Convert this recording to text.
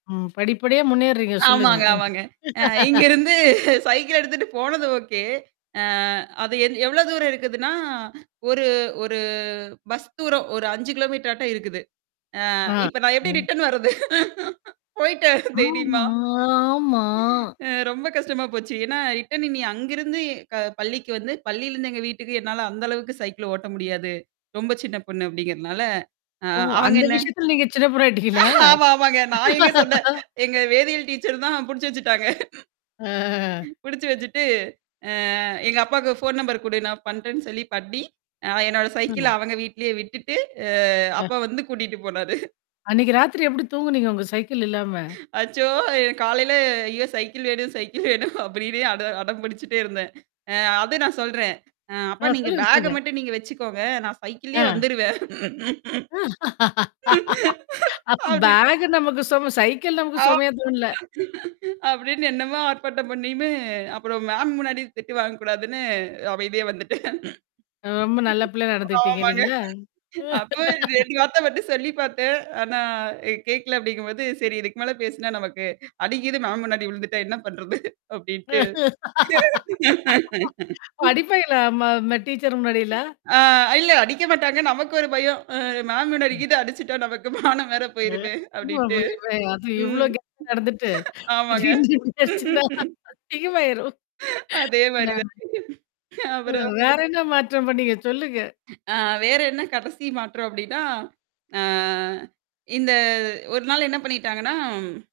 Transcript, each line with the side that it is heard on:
left: ம். படிப்படியா முன்னேர்றீங்க. சொல்லுங்க.
right: ஆமாங்க,
left: ம்.
right: ஆமாங்க. அ இங்கருந்து சைக்கிள் எடுத்துட்டு போனது ஓகே. அ அது எ எவ்ளோ தூரம் இருக்குதுன்னா, ஒரு ஒரு பஸ் தூரம் ஒரு 5 கிலோமீட்டர் ஆட்டோ இருக்குது. அ
left: ஆ.
right: இப்ப நான் எப்பிடி
left: ம்.
right: ரிட்டர்ன் வர்றது? போயிட்டேன்
left: ஆமா,
right: தைரியமா?
left: ஆமா.
right: அ ரொம்ப கஷ்டமா போச்சு. ஏன்னா ரிட்டர்ன் நீ அங்கிருந்து க பள்ளிக்கு வந்து பள்ளியிலருந்து எங்க வீட்டுக்கு என்னால அந்த அளவுக்கு சைக்கிள் ஓட்ட முடியாது. ரொம்ப சின்ன பொண்ணு அப்படிங்கிறதுனால. அ
left: ஓ!
right: அவங்க
left: அந்த
right: என்ன?
left: விஷயத்துல நீங்க சின்ன [unintelligible] ஆயிட்டீங்களங்களா?
right: ஆமா. ஆமாங்க. நான் எங்க சொன்னேன். எங்க வேதியியல் டீச்சர் தான் புடிச்சு வச்சுட்டாங்க.
left: ஆ
right: புடிச்சு வச்சுட்டு, அ எங்க அப்பாவுக்கு ஃபோன் நம்பர் குடு, நான் பண்றேன்னு சொல்லி பண்ணி, அ என்னோட சைக்கிள
left: [unintelligible]
right: அவங்க வீட்லயே விட்டுட்டு, அ
left: அ.
right: அப்பா வந்து கூட்டிட்டு போனாரு.
left: அன்னைக்கு ராத்திரி எப்பிடி தூங்குனீங்க? உங்க சைக்கிள் இல்லாம?
right: அச்சோ! என் காலையில ஐயோ! சைக்கிள் வேணும், சைக்கிள் வேணும் அப்பிடினு அட அடம் பிடிச்சுட்டே இருந்தேன். அ அது நான் சொல்றேன். அ அப்ப
left: ஆ.
right: நீங்க
left: சொல்லுங்க,
right: பேக்க
left: சொல்லுங்க.
right: மட்டும் நீங்க வச்சுக்கோங்க. நான் சைக்கிள்ளேயே
left: ஆ.
right: வந்துருவேன்
left: அ அப்ப
right: அப்டின்னு.
left: பேக் நமக்கு சும சைக்கிள் நமக்கு
right: ஆமா.
left: சுமையா தோண்ல?
right: அப்பிடின்னு என்னமா ஆர்ப்பாட்டம் பண்ணியுமே, அப்புறம் மேம் முன்னாடி திட்டு வாங்கக்கூடாதுன்னு அமைதியா வந்துட்டேன்
left: ரொம்ப நல்ல பிள்ளையா நடந்துக்கிட்டீங்க
right: ஆமாங்க.
left: இல்லேங்களா!
right: அப்போ 2 வார்த்த மட்டும் சொல்லி பார்த்தேன். ஆனா அ கேட்கல அப்பிடிங்கம்போது, சரி இதுக்கு மேல பேசினா நமக்கு அடிகிது மேம் முன்னாடி விழுந்துட்டா என்ன பண்றது அப்பிடின்ட்டு
left: படிப்பயில நம்ம, நம்ம டீச்சரு முன்னாடிலாம்!
right: ஆ இல்ல அடிக்க மாட்டாங்க. நமக்கு ஒரு பயம். அ மேம்
left: ம்.
right: முன்னாடிகீது அடிச்சுட்டா, நமக்கு மானம் வேற
left: அ
right: போயிருமே! அப்பிடின்ட்டு.
left: [unintelligible] அது இவ்ளோ
right: ம்
left: [unintelligible] நடந்துட்டு திடீர்னு
right: ஆமாங்க
left: [unintelligible] அதிகமாயிரும். ஆ.
right: அதேமாரி தான்.
left: அ
right: அப்புறம்.
left: வேற என்ன மாற்றம் பண்ணீங்க? சொல்லுங்க.
right: அ வேற என்ன கடைசி மாற்றம் அப்பிடின்னா. ஆ. இந்த ஒரு நாள் என்ன பண்ணிட்டாங்கன்னா